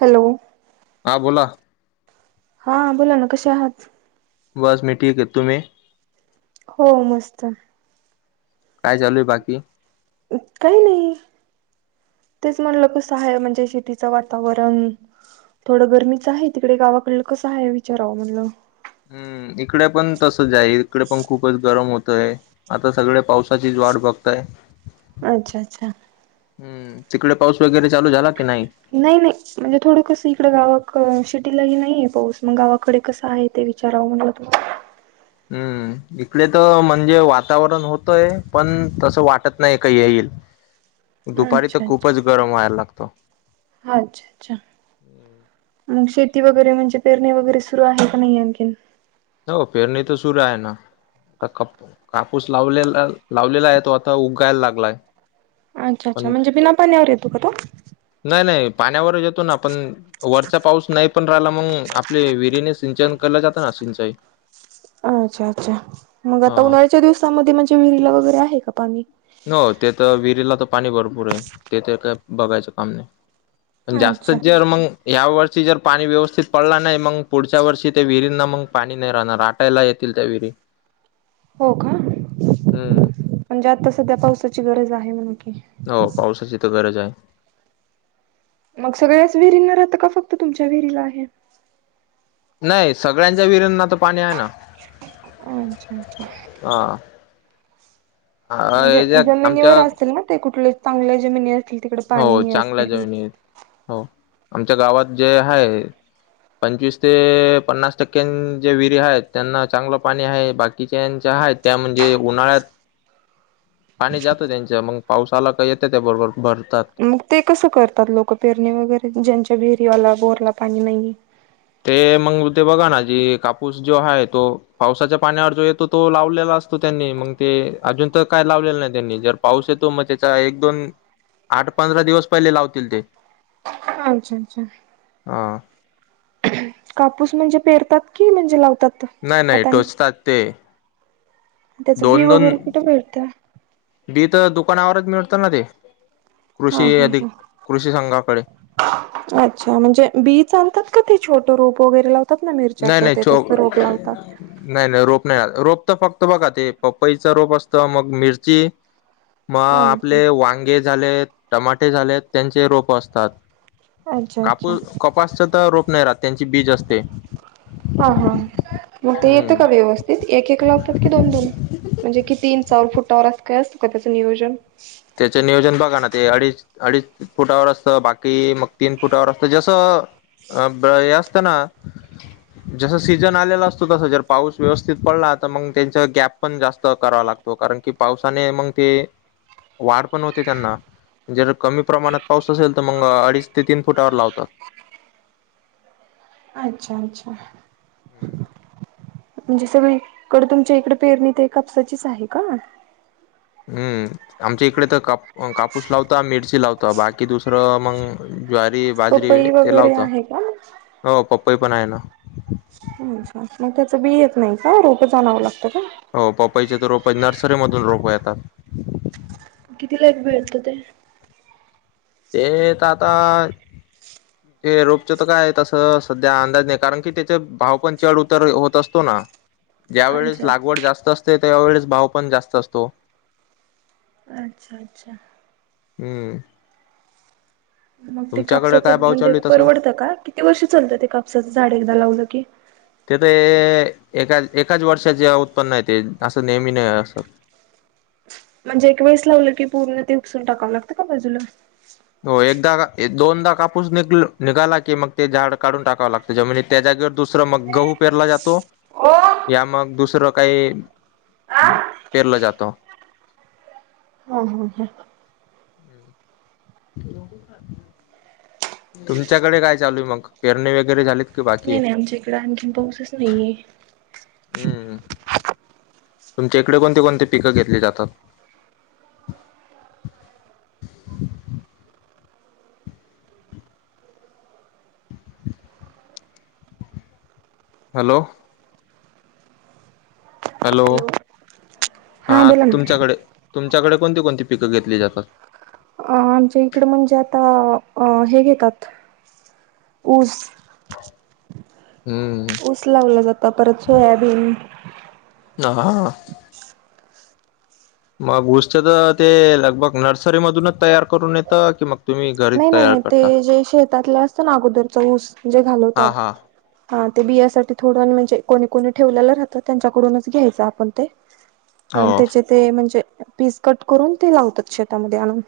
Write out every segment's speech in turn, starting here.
Hello. हा बोला. हा बोला ना कसे आहात. बस मी ठीक आहे तुम्ही. हो मस्त काय चालूय बाकी. काही नाही. तेच म्हणलं कस आहे म्हणजे शेतीचं वातावरण. थोडं गरमीचं आहे तिकडे गावाकडलं कसं आहे विचारावं म्हणलं. ह इकडे पण तसच आहे इकडे पण खूपच गरम होत. आता सगळे पावसाचीच वाट बघताय. अच्छा अच्छा. हं, तिकड पाऊस वगैरे चालू झाला. की नाही नाही, नाही. मी थोडं कसं इकडं गावं त शिटीलाही नाही आहे पाऊस. मग गावाकडे कसा आहे, ते विचारावं म्हणलं, तू हम्म, इकडे तर म्हणजे वातावरण होतंय, पण तसं वाटत नाही, काही येईल. [inaudible] दुपारी तर अच्छा अच्छा खूपच गरम व्हायला लागतं. अच्छा मग श ती वगैरे म्हणजे, पेरणी वगैरे सुरु आहे की नाही, आणखीन हो, पेरणी तर सुरू आहे ना. आता काप कापूस लावलेला, लावलेला आहे. तो आता उगायला लागलाय. अच्छा, अच्छा. पण म्हणजे बिना पाण्यावर येतो का तो? नाही, नाही. पाण्यावर येतो ना, पण वरचा पाऊस नाही. पण राहिला, मग आपले विहिरीने सिंचन केलं जातं ना, सिंचाई. अं, अच्छा, अच्छा. मग आता हा उन्हाळ्याच्या दिवसामध्ये म्हणजे, विहिरीला वगैरे आहे का पाणी? [inaudible] ते तर जिल्हात तर पाणी भरपूर आहे. तेथे काय बघायचं काम नाही. पण जास्त, अच्छा जर अच्छा मग या वर् शी, जर पाणी व्यवस्थित पडला नाही, मग पुढच्या वर्षी त्या विहिरींना मग पाणी नाही राहणार. आटायला येतील त्या विहिरी. [inaudible] हो का? हम्म म्हणजे आता सध्या पावसाची गरज आहे, म्हण की. हो, पावसाची तर गरज आहे. मग सगळ्याच विहिरींना राहतं का, फक्त तुमच्या विहिरीला आहे? नाही, सगळ्यांच्या विहिरींना तर पाणी आहे ना. अच्छा, अच्छा. हा आ- म्हणजे याच्या आमच्या जमिनीवर असेल ना, ते कुठले चांगल्या जमिनी असतील तिकडे पाणी हो, हे चांगल्या असेल. जमीनी. हो, आमच्या गावात जे हाय. पंचवीस ते पन्नास टक्क्यां, जे विहिरी आहेत, त्यांना चांगलं पाणी आहे. बाकीच्यां च्या आहेत त्या, म्हणजे उन्हाळ्यात. [inaudible] पाणी जातं त्यांच, मग पाऊस आला तर येतं, त्या बरोबर भर मग ते कसं करतात लोकं पेरणे वगैरे, ज्यांच्या विहिरीवाला बोरला पाणी नाहीे. जे कापूस जो आहे, तो पावसाच्या पाण्यावर जो येतो, तो लावलेला असतो त्यांनी, मग ते अजून तिथं काय लावलेलं नाही त्यांनी. जर पाऊस येतो, मग त्याचा एक दोन आठ पंधरा दिवस पहिले लावतील ते. अच्छा, अच्छा. हा. अंहं, कापूस म्हणजे पेरतात की, म्हणजे लावतात? नाही, नाही. हातानी? टोचतात ते. त्याचं बी दोन दोन वगैरे कुठे भेटतं? जीत टोक पण आववरच मिळतं ना ते. हा, कृषी हा, अधिक हं कृषी संघाकडे अच्छा, म्हणजे बी चालतात? क ते छोटं रोप वगैेरे लाव नाही, नाही. छो नाही. नाही, रोप [unintelligible] रोप तर फक्त बघा, ते पपईचा रोप असत, मग मिरची मग हा. आपले वांगे झालेत, टमाटे झालेत, त्यांचे रोप असतात. अच्छा अच्छा कापूस, कपासच तर रोप नाही राहत, त्यांची बीज असते. हा, हा. मग ते येतं हम्म का व्यवस्थित, एक एक लावतात की दोन दोन, म्हणजे किती इंचावर फुटावर आस काय असत का त्यांच नियोजन? त्याचे नियोजन बघा ना, ते अडीच अडीच फुटावर असतं, बाकी मग तीन फुटावर असतं, जसं अ ब हे असतना. जस सीझन आलेला असतो तस जर पाऊस व्यवस्थित पडला तर मग त्यांचा गॅप पण जास्त करावा लागतो. कारण की पावसाने मग ते वाढ पण होते त्यांना. जर कमी प्रमाणात पाऊस असेल तर मग अडीच ते तीन फुटावर लावतात. अच्छा अच्छा. म्हणजे सगळीकड तुमच्या इकडे पेरणी ते कापसाचीच आहे का. हम्म आमच्या इकडे तर काप कापूस लावता मिरची लावता बाकी दुसरं मग ज्वारी बाजरी पपई ते वगैरे लावत आहे का? हो पपई पण आहे ना. अच्छा मग त्याच बी येत नाही का रोप जाावं लागतं का. हो पपईचे तर रोप नर्सरी मधून रोप येतात. कितीला एक भेटत ते. ते का आता. ते रोपच तर काय तसं सध्या अंदाज नाही कारण कि त्याचे भाव पण चढ उतर होत असतो ना ज्या वेळेस अच्छा लागवड जास्त असते त्याववेेळेस भाव पण जास्त असतो अच्छा अच्छा हम्म मग ते तुमच्याकडे काय कापसाचं भाव म्हणजे चालू आहे तसं परवडतं का किती वर्ष चालतं ते कापसाचं झाड एकदा लावलं की तेथ एका एकाच वर्षाचे उत्पन्न आहे ते असं नेहमी नाही असं म्हणजे एक वेळेस लावलं की पूर्ण ते उकसून टाकावं लागतं का बाजूला हो एकदा दोनदा कापूस नि निघाला की मग ते झाड काढून टाकावं लागतं ज म्ह त्या दुसरं मग गहू पेरला जातो ओ या हा मग दुसरं काही पेरलं जात त हा ह ह तुमच्याकडे काय चालू आहे मग पेरणी वगैरे झालीत की बाकी नाही आहे? नाही आमच्या इकड आणखीन पाऊसच नाहीये हम् तुमच्या इकडे कोणती कोणती पिकं घेतली जातात [inaudible] हॅलो हॅलो हा बोला ना तुमच्याकडे तुमच्याकडे कोणती कोणती पिकं घेतली ज आपात अ आमच्या इकड म्हणजे आता हे घेतात ऊस ह ऊस लावला जात परत सोयाबीन ह मग गुष्ट तर ते लगभग नर्सरी मधूनच तयार करून येतं कि मग तुम्ही घरीच नाही नाही तयार नाही ते करता? जे शेतातले असत ना अगोदरचा ऊस जे हा हा. घालवतात ते बियाठी थोडं म्हणजे कोणी कोणी ठेवलेलं राहतं त्यांच्याकडूनच घ्यायचं आपण ते आणि हो त्याचे ते म्हणजे पीस कट करून ते लावतात शेतामध्ये आणून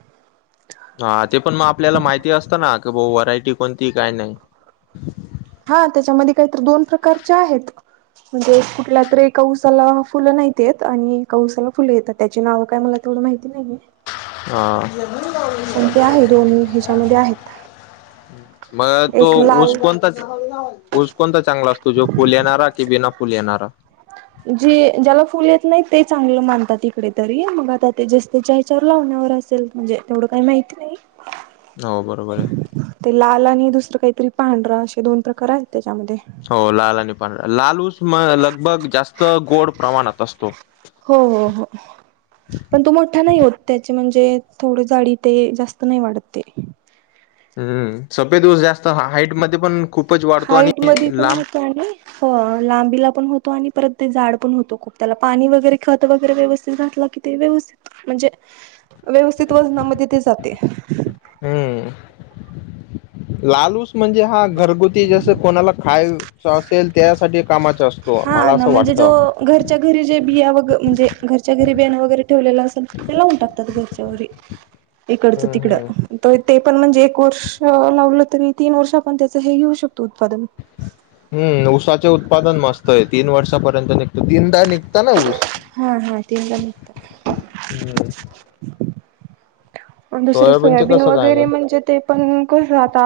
हा ते पण मग आपल्याला माहिती असतं ना की भा व्हरायटी कोणती काय नाही हा त्याच्यामध्ये काहीत दोन प्रकारच्या आहेत म्हणजे कुठल्या त एका उसाला फुलं नाहीत येत आणि एका उऊसाला फुलं येतात त्याचे नाव काय मला तेवढ माहिती नाही आहे हां पण ते आहे दोन ह्याच्यामध्ये आहेत मग तो एक लाल ऊस कोणता ऊस कोणता चांगला असतो जो फुल येणारा कि बिना फुल येणारा जे ज्याला फुल येत नाही ते चांगलं मानतात तिकडे तरी मग आता ते जस्तच्यावर लावण्या असेल म्हणजे तेवढं काही माहिती नाही हो बरोबर आहे ते लाल आणि दुसरं काहीतरी पांढरा असे दोन प्रकार आहेत त्याच्यामध्ये हो लाल आणि प लालूस म लगभग जास्त गोड प्रमाणात असतो हो हो हो पण तो मोठा नाही होत त्याचे म्हणजे थोड जाडी ते जास्त नाही वाढतते हम्म सपेदवस जास्त हाईटमध्येध्ये पण खूप हाईट म पण होत आणि हो लांबीला पण होतो आणि परत ते झाड पण होतो खूप त्याला पाणी वगैरे खत वगैरे व्यवस्थितलं की ते व्यवस्थित म्हणजे व्यवस्थित वजनामध्ये ते जाते हम्म लालू म्हणजे हा घरगुती जस कोणाला खायच असेल त्यासाठी कामा हा ना म्हणजे जो घरच्या घरी जे बिया वगैर म्हणजे घरच्या घरी बियाण वगैरे ठेवलेलं असेल तर ते लावून टाकतात घरच्या घरी इकडच हम्म तिकड हम्म ते पण म्हणजे एक वर्ष लावलं तरी तीन वर्ष आपण त्याच हे घेऊ शकतो उत्पादन हम्म ऊसाचे उत्पादन मस्त आहे तीन वर्षापर्यंत निघतो तीनदा निघ हा हा तीनदा निघतो हम्म दुसरे सोयाबीनचे सोयाबीन कसं काय वगैरे नाही म्हणजे ते पण कस आता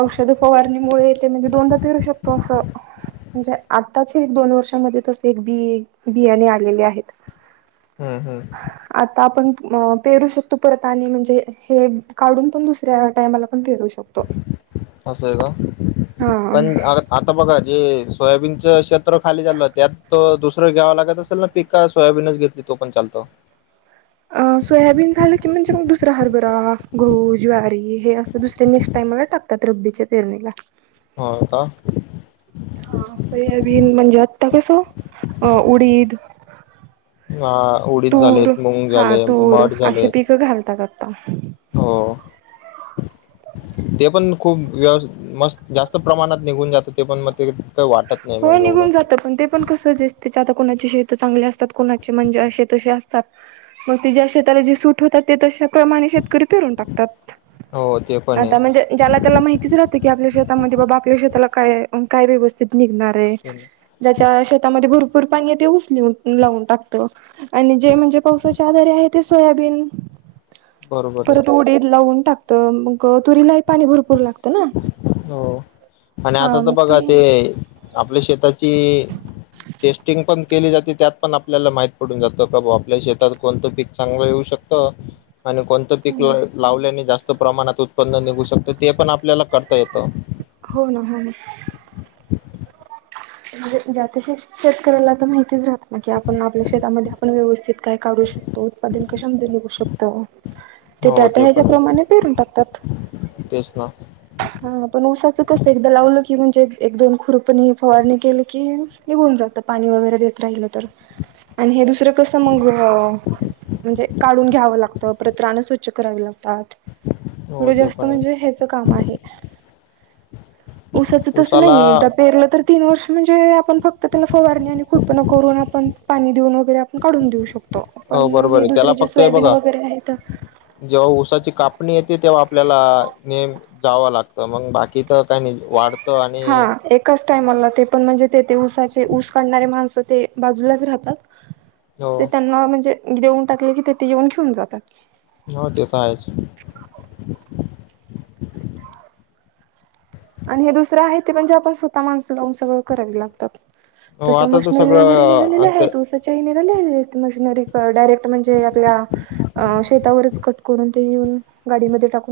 औषध फवारणीमुळे ते म्हणजे दोनदा पिरू शकतो असं म्हणजे आताच एक दोन वर्षामध्ये तसे एक बी बियाणे आलेले आहेत हम्म हम्म अ पेरू शकतो परत आणि म्हणजे हे काढून पण दुसऱ्या टायमाला पण पेरू शकतो असं आहे का पण हा आ आता बघा जे सोयाबीनचं क्षेत्र खाली झालं त्यात त्यात दुसरं घ्याव लागत असेल ना पिक सोयाबीनच घेतली तो पण चालतो अ सोयाबीन झालं की म्हणजे मग दुसरा हरभरा गहू ज्वारी हे असं दुसरे नेक्स्ट टाइमला टाकतात रब्बीच्या पेरणीला हो का हा सोयाबीन म्हणजे आता कसं अ उडीद [inaudible] हा उडीद तूर झालेत मूग हा झाले तूर मठ असे झालेत पिकं घालतात आता हो ते पण खूप व्यस् मस् जास्त प्रमाणात निघून जात ते पण मग ते वाटत नाही हो मग एवढं निघून जात पण ते पण कस दिसते आता कोणाची शेत चांगली असते त्यात कुणाची म्हणजे अशी तशी असतात मग जे ज्या शेताला सूट होतात ते तसे प्रमाणे शेतकरी फिरून टाकतात हो ते पण आता आहे म्हणजे ज्याला त्याला माहितीच राहतं की आपल्या शेतामध्ये बाबा आपल्या शेताला काय काय व्यवस्थित निघणार हाय ज्याच्या शेतामध्ये भरपूर भरपूर पाणी ते ऊस लावून टाकत आणि जे म्हणजे पावसाचे आधारे आहे ते सोयाबीन बरोबर परत आहे उडीद लावून टाकत मग तुरीला ही पाणी भरपूर लागत लागत ना हो आणि हा आता तर मग ते बघा आपल्या शेताची टेस्टिंग पण केली जाते त्यात पण आपल्याला माहित पडून जातं का बाबा आपल्या शेतात कोणतं पीक चांगलं येऊ शकतो शकत आणि कोणतं हो पीक ना ला लावल्याने जास्त प्रमाणात उत्पन्न निघू शकतें ते पण आपल्याला करता येतं हो ना हो ना म्हणजे ज्या त्या शेतकऱ्याला तर माहितीच राहत की आपण आपल्या शेतामध्ये आपण व्यवस्थित काय काढू शकतो उत्पादन कशामध्ये निघू शकत ते त्या हो त्या हेच्या पण आहे प्रमाणे पिरून टाकतात तेच ना हा पण ऊसाचं कसं एकदा लावलं की म्हणजे एक दोन खुरपणी फवारणी केलं की हे निघून जात पाणी वगैरे देत राहिलं तर आणि हे दुसरं कसं मग म्हणजे काढून घ्यावं लागतं परत रानं स्वच्छ करावी लागत - तात हो पुढं ते जास्त पण म्हणजे आहे ह्याच काम आहे. ऊसाचं तस उसाला नाही एकदा पेरलं तर तीन वर्ष म्हणजे आपण फक्त त्याना फवारणी आणि कुरपन करून आपण पाणी देऊन वगैरे आपण काढून देऊ शकतो. पण हो बरोबर हे आहे त्याला दुसरे जे फक्त हे सोयाबीन बघा वगैरे आहेत जेव्हा ऊसाची कापणी येते तेव्हा आपल्याला नेम जावं लागत मग बाकी तर काही नाही वाढत. हा एकच टायमला ते पण म्हणजे ते ऊसाचे ऊस काढणारे माणसं ते बाजूलाच राहतात. हो ते त्यांना म्हणजे देऊन टाकले की तेथे येऊन घेऊन जातात.. हो तेे तर आहेच. आणि हे दुसर आहे ते म्हणजे आपण स्वत माणस ऊस बरोबर करायला लागतात हो तशा आता तर मशिनरी वैगेर सगळं निघल्या आता आहेत उसाच्या ही निघतात. मशनरी डायरेक्ट म्हणजे आपल्या शेतावरच कट करून ते येऊन गाडीमध्ये टाक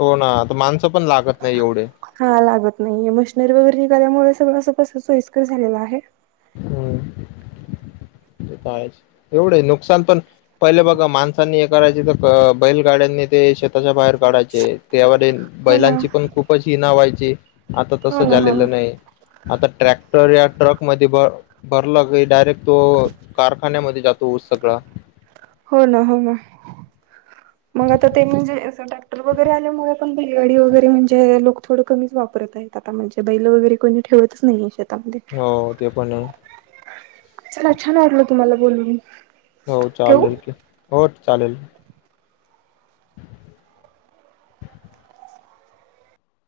हो ना आता माणसं पण लागत नाही एवढे आणि मशनरी वगैरे निघाल्यामुळे सगळं असं कसं सोयस्कर झालेल आहे. हम कायच एवढं नुकसान पण पहिले बघा माणसांनी हे करायचे तर बैलगाड्यांनी शेताच्या बाहेर काढायचे त्याव हो ना बैलांची पण खूपच हिना व्हायची आता हो तसं ना हो ना झालेलं नाही आता ट्रॅक्टर या ट्रक मध्ये भ भरला काही डायरेक्ट तो कारखान्यामध्ये जातोस ऊस सगळा हो ना हो ना मग आता ते म्हणजे टॅक्टर वगैरे आल्यामुळे बैलगाडी वगैरे म्हणजे लोक थोडं कमीच वापरत आहेत आता म्हणजे बैल वगैर कोणी ठेवत नाहीेतत. हो ते पण आहे. चला छान वाटल तुम्हाला बोलून. हो ठेवू? चालेल की हो चालेल.